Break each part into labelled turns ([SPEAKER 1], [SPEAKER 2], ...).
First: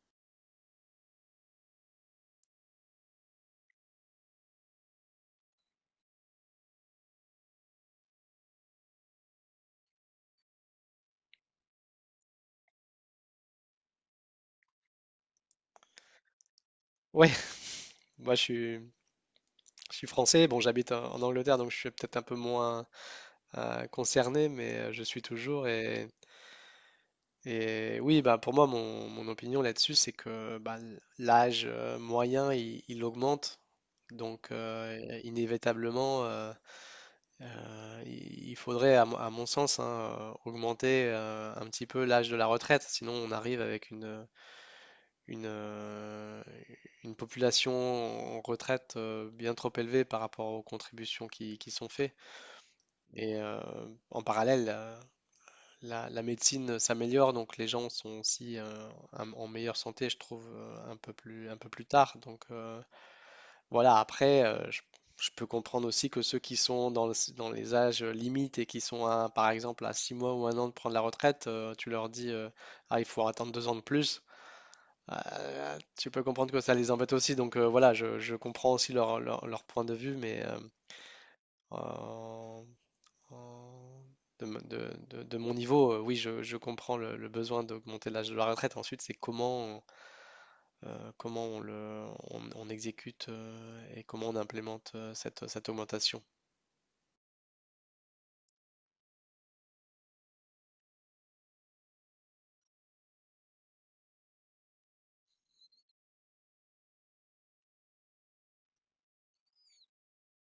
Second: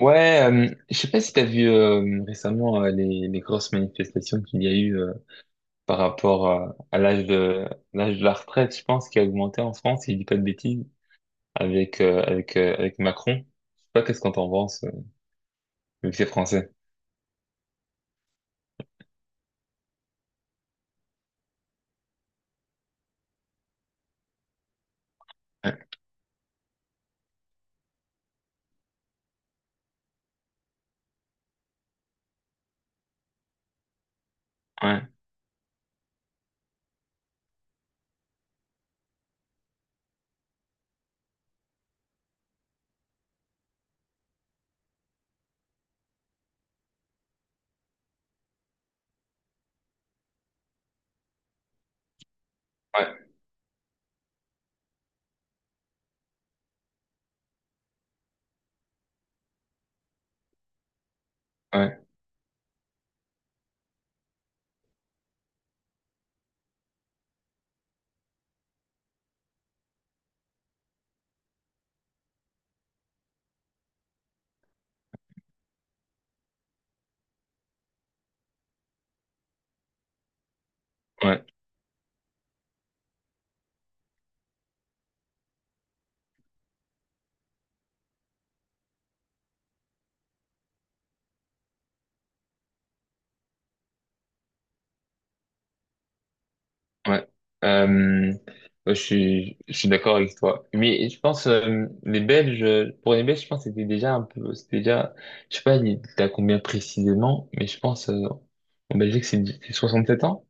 [SPEAKER 1] Ouais, je sais pas si t'as vu récemment les grosses manifestations qu'il y a eu par rapport à l'âge de la retraite, je pense, qui a augmenté en France, si je dis pas de bêtises, avec Macron. Je sais pas qu'est-ce qu'on t'en pense, vu que c'est français.
[SPEAKER 2] Ouais, moi je suis, je suis français. Bon, j'habite en Angleterre, donc je suis peut-être un peu moins concerné, mais je suis toujours
[SPEAKER 1] Ouais,
[SPEAKER 2] et oui, bah pour moi mon opinion là-dessus, c'est que bah, l'âge moyen il augmente, donc
[SPEAKER 1] ouais,
[SPEAKER 2] inévitablement, il faudrait mon à mon sens, hein, augmenter un petit peu l'âge de la retraite, sinon on arrive avec une, euh, une population en retraite bien trop élevée par rapport aux contributions qui sont faites.
[SPEAKER 1] ouais,
[SPEAKER 2] Et en parallèle, la médecine s'améliore, donc les gens sont aussi en meilleure santé, je trouve, un peu un peu plus
[SPEAKER 1] ouais.
[SPEAKER 2] tard. Donc voilà. Après, je peux comprendre aussi que ceux qui sont dans les âges limites et qui sont, à, par exemple, à 6 mois ou un an de prendre la retraite, tu leur dis, ah, il faut attendre deux ans de plus. Tu peux comprendre que ça les embête aussi, donc voilà, je comprends aussi leur point de vue, mais
[SPEAKER 1] Ouais.
[SPEAKER 2] en- en- de, m- de mon niveau, oui, je comprends le besoin d'augmenter l'âge de la retraite. Ensuite, c'est comment, comment on on exécute et comment on implémente cette augmentation.
[SPEAKER 1] Ouais. Euh, je suis d'accord avec toi. Mais je pense les Belges, pour les Belges, je pense que c'était déjà un peu, c'était déjà, je sais pas, t'as combien précisément, mais je pense en Belgique c'est 67 ans,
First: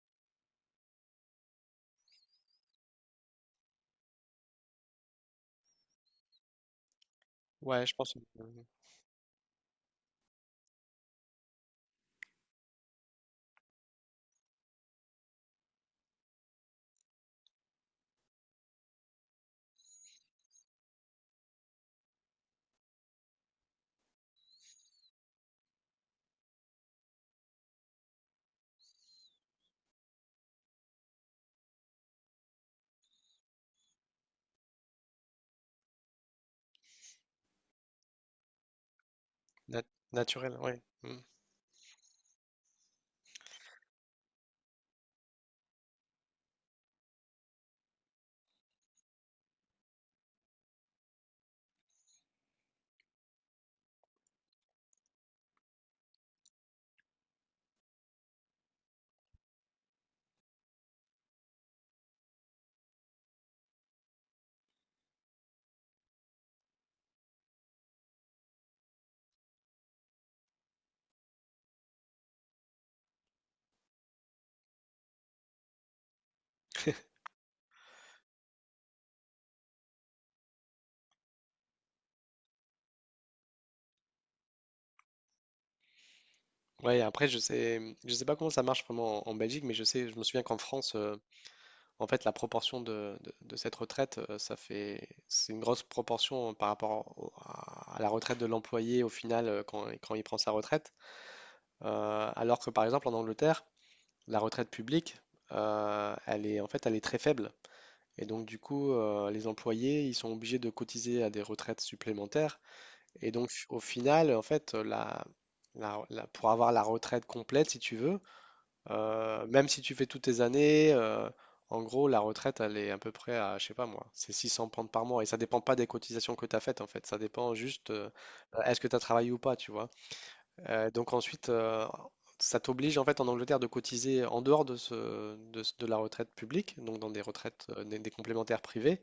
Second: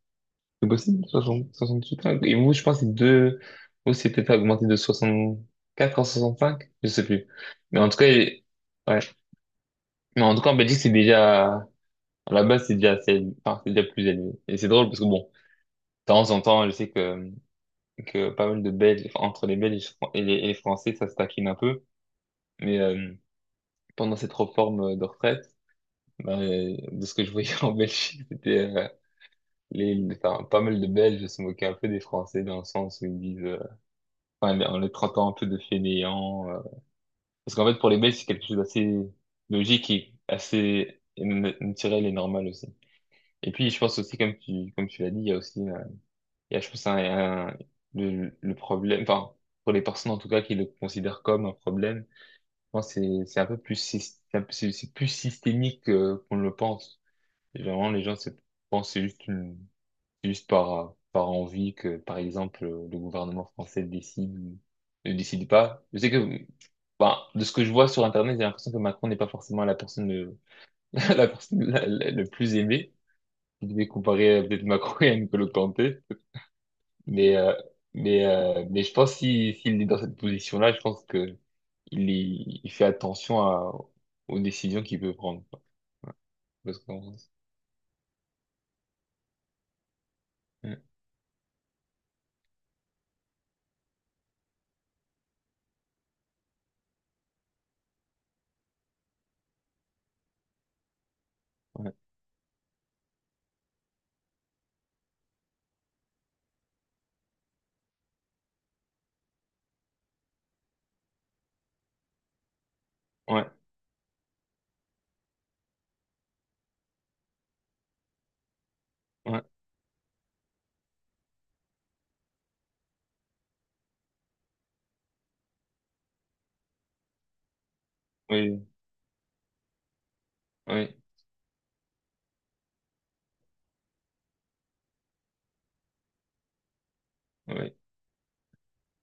[SPEAKER 1] c'est possible, soixante huit ans. Et vous, je pense que c'est deux, vous c'est peut-être augmenté de 64 à cinq, je sais plus. Mais
[SPEAKER 2] Ouais,
[SPEAKER 1] en
[SPEAKER 2] je
[SPEAKER 1] tout cas,
[SPEAKER 2] pense euh,
[SPEAKER 1] ouais. Mais en tout cas, en Belgique c'est déjà, à la base c'est déjà, c'est, enfin, c'est déjà plus élevé. Et c'est drôle parce que bon, de temps en temps, je sais que pas mal de Belges, enfin, entre les Belges et les Français, ça se taquine un peu. Mais pendant cette réforme de retraite, ben, de ce que je voyais en Belgique, c'était enfin, pas mal de Belges se moquaient un peu des Français dans le sens où ils disent, enfin, en les traitant un peu de fainéants. Parce qu'en fait, pour les Belges, c'est quelque chose d'assez
[SPEAKER 2] nat-
[SPEAKER 1] logique et
[SPEAKER 2] naturel, ouais.
[SPEAKER 1] assez
[SPEAKER 2] Mm.
[SPEAKER 1] naturel et normal aussi. Et puis, je pense aussi, comme tu l'as dit, il y a aussi, il y a, je pense, le problème, enfin, pour les personnes en tout cas qui le considèrent comme un problème. Moi, c'est un peu plus, sys- c'est un peu- c'est plus systémique qu'on le pense. Généralement, les gens se pensent c'est juste une, c'est juste par envie que, par exemple, le gouvernement français décide ou ne décide pas. Je sais que, bah, de ce que je vois sur Internet, j'ai l'impression que Macron n'est pas forcément la personne, la personne le plus aimée. Je devais comparer peut-être Macron et Nicolas Kanté. Mais, euh, mais je pense, si, s'il est dans cette position-là, je pense que il, il fait attention aux décisions qu'il peut prendre, quoi. Parce
[SPEAKER 2] Ouais,
[SPEAKER 1] qu'on...
[SPEAKER 2] après, je sais pas comment ça marche vraiment en Belgique, mais je sais, je me souviens qu'en
[SPEAKER 1] Ouais,
[SPEAKER 2] France, en fait, la proportion de cette retraite, c'est une grosse proportion par rapport à la retraite de l'employé au final quand il prend sa retraite.
[SPEAKER 1] ouais,
[SPEAKER 2] Alors que par exemple en Angleterre, la retraite publique, elle est très faible. Et donc du coup, les employés, ils sont obligés de cotiser à des retraites supplémentaires. Et
[SPEAKER 1] ouais,
[SPEAKER 2] donc au final, en fait, pour avoir la retraite complète, si tu veux,
[SPEAKER 1] ouais,
[SPEAKER 2] même si tu fais toutes tes années, en gros, la retraite, elle est à peu près à, je sais pas moi, c'est 600 pounds par mois. Et ça dépend pas des cotisations que tu as faites, en fait. Ça dépend juste,
[SPEAKER 1] oui,
[SPEAKER 2] est-ce que tu as travaillé ou pas, tu vois.
[SPEAKER 1] oui,
[SPEAKER 2] Donc ensuite, ça t'oblige, en fait, en Angleterre, de cotiser en dehors de la retraite publique, donc dans des retraites,
[SPEAKER 1] oui,
[SPEAKER 2] des complémentaires privées.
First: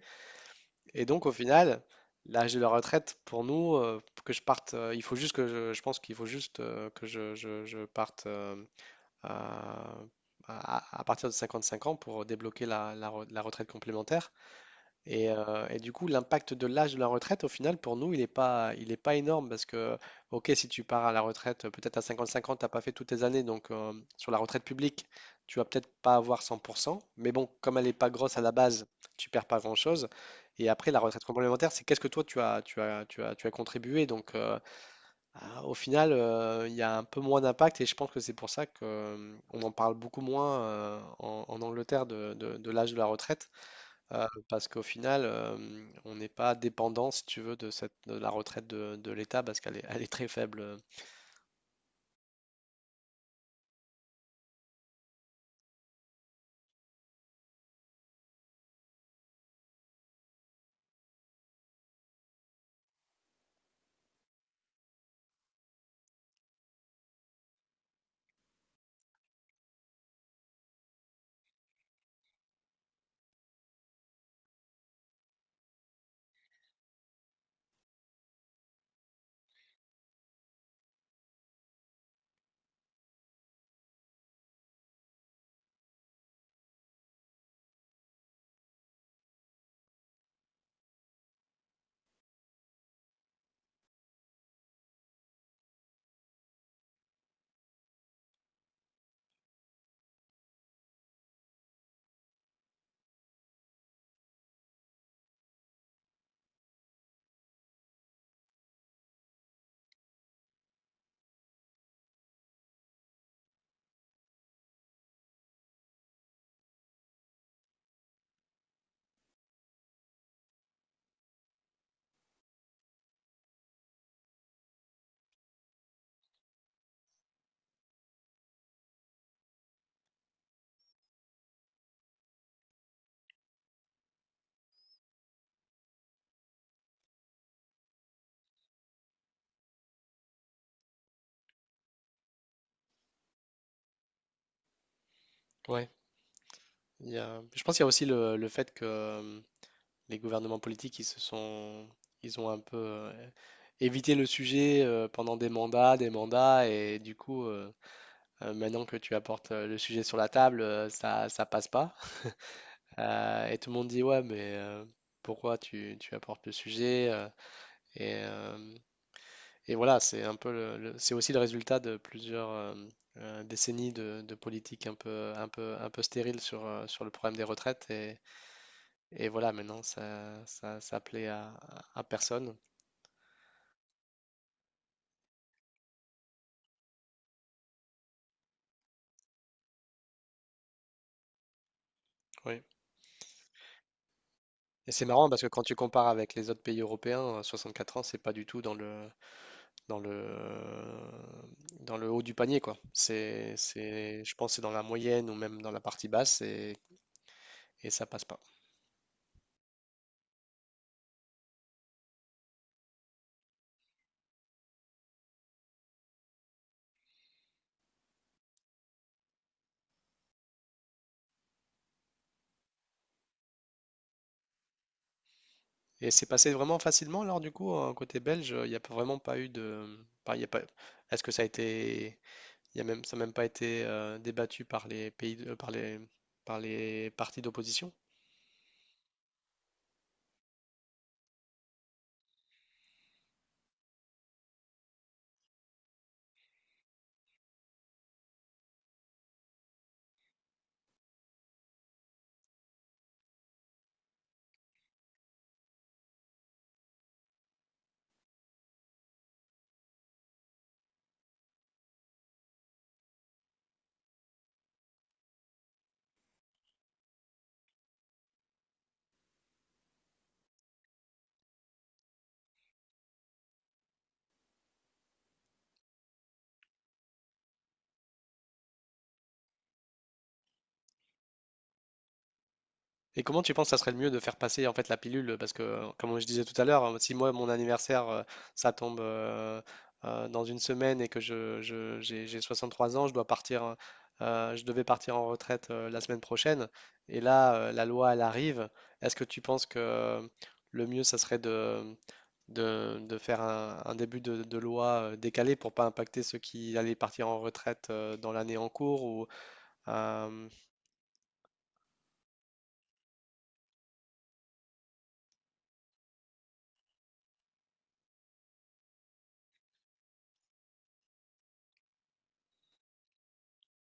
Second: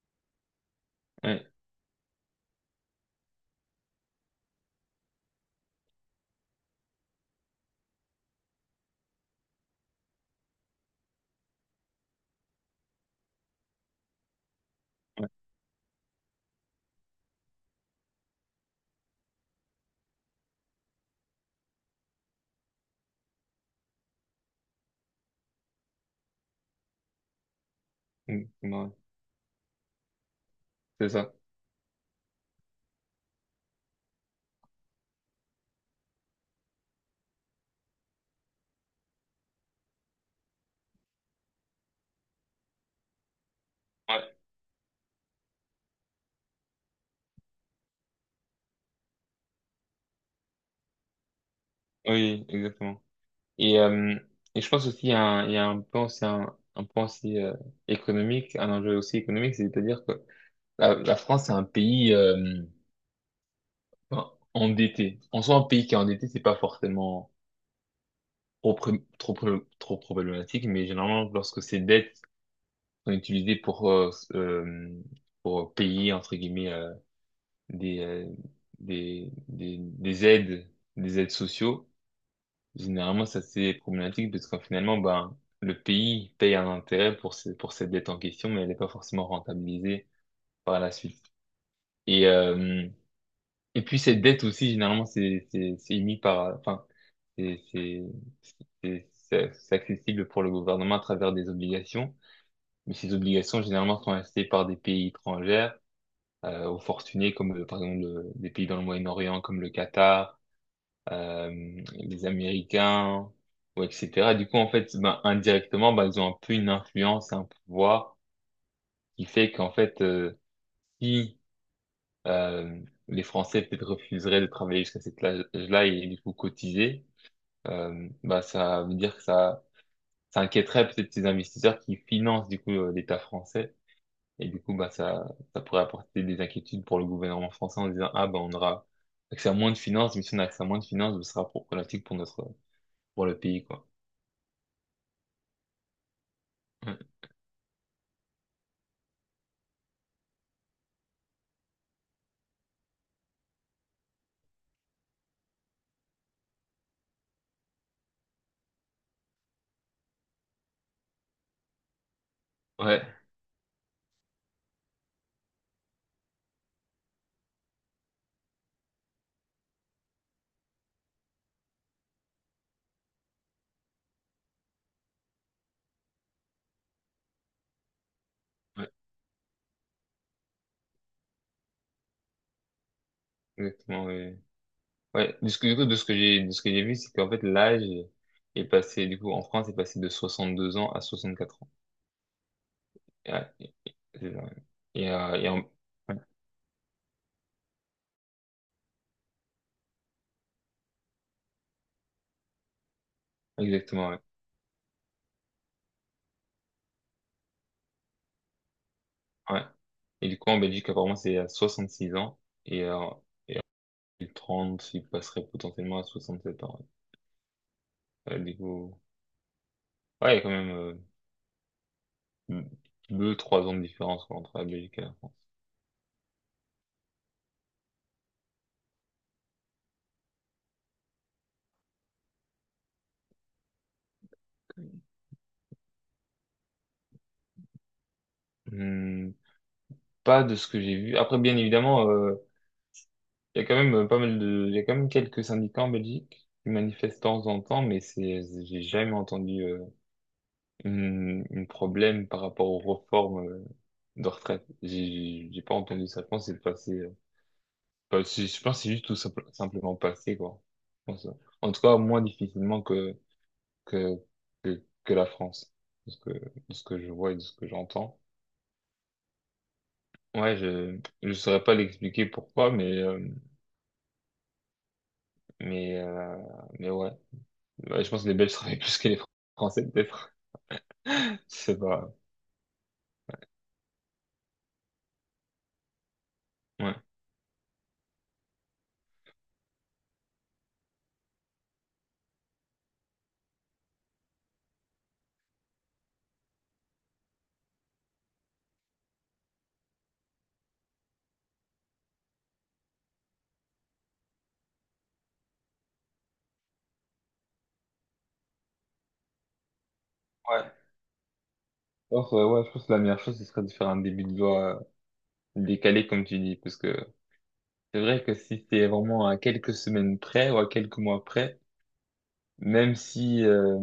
[SPEAKER 2] Et donc, au
[SPEAKER 1] oui,
[SPEAKER 2] final, l'âge de la retraite, pour nous, que je parte, il faut juste que je pense qu'il faut juste je parte, euh, à partir de 55 ans pour débloquer la retraite complémentaire. Et du coup, l'impact de l'âge de la retraite, au final, pour nous, il est pas énorme parce que, ok, si tu pars à la retraite, peut-être à 55 ans, tu n'as pas fait toutes tes années, donc sur la retraite publique, tu vas peut-être pas avoir 100%, mais bon, comme elle n'est pas grosse à
[SPEAKER 1] oui,
[SPEAKER 2] la
[SPEAKER 1] mm,
[SPEAKER 2] base,
[SPEAKER 1] ouais,
[SPEAKER 2] tu perds pas grand-chose. Et après, la
[SPEAKER 1] c'est
[SPEAKER 2] retraite
[SPEAKER 1] ça.
[SPEAKER 2] complémentaire, c'est qu'est-ce que toi, tu as contribué. Donc, au final, il y a un peu moins d'impact et je pense que c'est pour ça que, on en parle beaucoup moins en Angleterre de l'âge de la retraite,
[SPEAKER 1] Ouais,
[SPEAKER 2] parce qu'au final, on n'est pas dépendant, si tu veux, de la retraite de l'État parce elle est très faible.
[SPEAKER 1] oui, exactement. Et, euh, et je pense aussi il y a il y a un point, c'est un point aussi économique, un enjeu aussi économique, c'est-à-dire que la France c'est un pays enfin, endetté. En soi, un pays qui est endetté, c'est pas forcément trop, pré- trop, pré- trop problématique, mais généralement, lorsque ses dettes sont utilisés euh, pour payer entre guillemets des, euh, des aides des aides sociaux. Généralement, ça c'est problématique parce qu'en finalement, ben le pays paye un intérêt pour pour cette dette en question, mais elle n'est pas forcément rentabilisée par la suite. Et et puis cette dette aussi, généralement, c'est émis par, enfin, c'est c'est c'est accessible pour le gouvernement à travers des obligations. Mais ces obligations, généralement, sont achetées par des pays étrangers aux fortunés comme, par exemple, des pays dans le Moyen-Orient comme le Qatar, les Américains, ou etc. Du coup, en fait, ben, indirectement, ben, ils ont un peu une influence, un pouvoir qui fait qu'en fait, si euh, les Français peut-être refuseraient de travailler jusqu'à cet âge-là et du coup cotiser, ben, ça veut dire que ça inquiéterait peut-être ces investisseurs qui financent du coup l'État français. Et du coup, bah, ça pourrait apporter des inquiétudes pour le gouvernement français en disant, ah, bah, on aura accès à moins de finances, mais si on a accès à moins de finances, ce sera problématique pour notre, pour le pays, quoi.
[SPEAKER 2] Ouais.
[SPEAKER 1] Ouais,
[SPEAKER 2] Je pense qu'il y a aussi le fait que les gouvernements politiques, ils ont un peu évité le sujet pendant des mandats, et du coup, maintenant que tu apportes, le sujet sur la table, ça passe pas.
[SPEAKER 1] ouais,
[SPEAKER 2] Et tout le monde dit: «Ouais, mais pourquoi tu apportes le sujet ?» Et hem et voilà, c'est un peu le c'est aussi le résultat de plusieurs, décennies de politique un peu stérile sur, sur le problème des retraites
[SPEAKER 1] ouais,
[SPEAKER 2] et voilà, maintenant ça plaît à personne.
[SPEAKER 1] exactement, ouais. Ouais, de ce que, du coup, de ce que j'ai vu, c'est qu'en fait, l'âge est passé, du coup, en France, est passé de 62 ans à 64 ans.
[SPEAKER 2] Oui,
[SPEAKER 1] Et, ouais, c'est ça, ouais.
[SPEAKER 2] et c'est
[SPEAKER 1] Et,
[SPEAKER 2] marrant
[SPEAKER 1] euh,
[SPEAKER 2] parce que
[SPEAKER 1] et en,
[SPEAKER 2] quand tu compares
[SPEAKER 1] ouais,
[SPEAKER 2] avec les autres pays européens, 64 ans, c'est pas du tout dans dans le, dans le haut du panier, quoi.
[SPEAKER 1] exactement, ouais.
[SPEAKER 2] Je pense que c'est dans la moyenne ou même dans la partie basse, et ça passe pas.
[SPEAKER 1] Ouais. Et du coup, en Belgique, apparemment, c'est à 66 ans, et en 30, il passerait potentiellement à 67 ans, ouais. Ouais, du coup, ouais, il y a quand même 2, 3 ans de différence, quoi, entre la Belgique et la France.
[SPEAKER 2] Et c'est passé vraiment facilement, alors du coup, côté belge, il n'y a pas- vraiment pas eu de... pas- il y a pas... Est-ce que ça a été. Il y a même... Ça n'a même pas été débattu par les pays de- par les partis d'opposition?
[SPEAKER 1] Hmm, pas de ce que j'ai vu. Après, bien évidemment, il y a quand même pas mal de, il y a quand même quelques syndicats en Belgique qui manifestent de temps en temps, mais j'ai jamais entendu une problème par rapport aux réformes de retraite. J'ai pas entendu ça. Je pense que c'est passé. Je pense que c'est juste tout simplement passé, quoi. Je pense, en tout cas, moins difficilement que, que la France, de ce que je vois et de ce que j'entends. Ouais, je saurais pas l'expliquer pourquoi, mais mais euh, mais ouais. Ouais, je pense que les Belges travaillent plus que les Français peut-être. C'est pas.
[SPEAKER 2] Et comment tu penses que ça serait le mieux de faire passer en fait la pilule? Parce que, comme je disais tout à l'heure,
[SPEAKER 1] Ouais.
[SPEAKER 2] si moi mon anniversaire ça tombe dans une semaine et que j'ai 63 ans, je devais partir en retraite la semaine prochaine. Et là, la loi elle arrive. Est-ce que tu penses que le mieux ça serait de faire un début de loi décalé pour pas impacter ceux qui allaient partir en retraite dans l'année en cours ou euh,
[SPEAKER 1] Ouais. Alors, ouais, je pense que la meilleure chose ce serait de faire un début de voix décalé comme tu dis, parce que c'est vrai que si c'est vraiment à quelques semaines près ou à quelques mois près, même si euh,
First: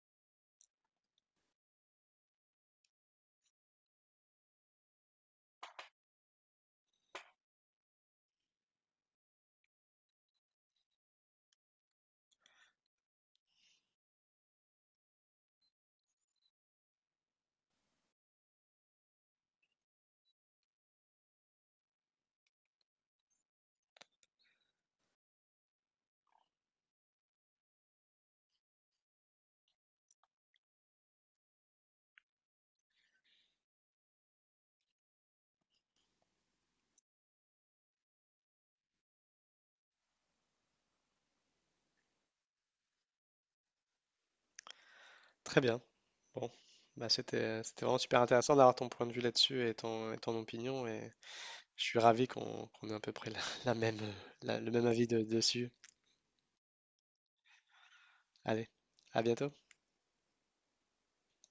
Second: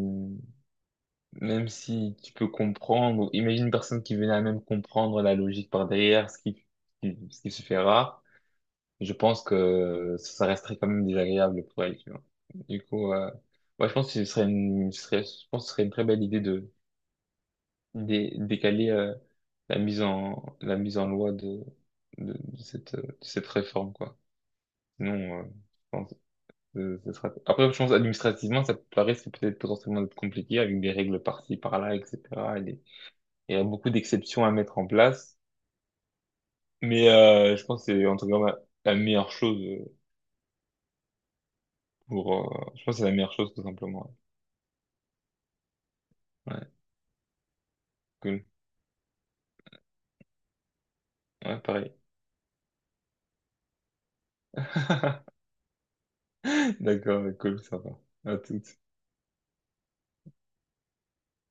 [SPEAKER 1] Même si tu peux comprendre, imagine une personne qui venait à même comprendre la logique par derrière, ce qui se fait rare, je pense que ça resterait quand même désagréable pour elle, tu vois. Du coup, ouais, je pense que ce serait une, ce serait, je pense que ce serait une très belle idée de décaler la mise en loi de cette réforme, quoi. Sinon, je pense que ce sera... Après, je pense administrativement, ça paraît peut-être potentiellement être compliqué avec des règles par-ci, par-là, etc. Il y a beaucoup d'exceptions à mettre en place, mais je pense que c'est en tout cas la meilleure chose pour. Je pense que c'est la meilleure chose tout simplement.
[SPEAKER 2] très bien. Bon,
[SPEAKER 1] Ouais,
[SPEAKER 2] bah c'était vraiment super
[SPEAKER 1] cool.
[SPEAKER 2] intéressant d'avoir ton point de vue là-dessus et et ton opinion et
[SPEAKER 1] Ouais,
[SPEAKER 2] je
[SPEAKER 1] pareil.
[SPEAKER 2] suis ravi qu'on ait à peu près la même, le même avis dessus.
[SPEAKER 1] D'accord, ouais, cool, ça va. À
[SPEAKER 2] Allez,
[SPEAKER 1] toutes.
[SPEAKER 2] à bientôt.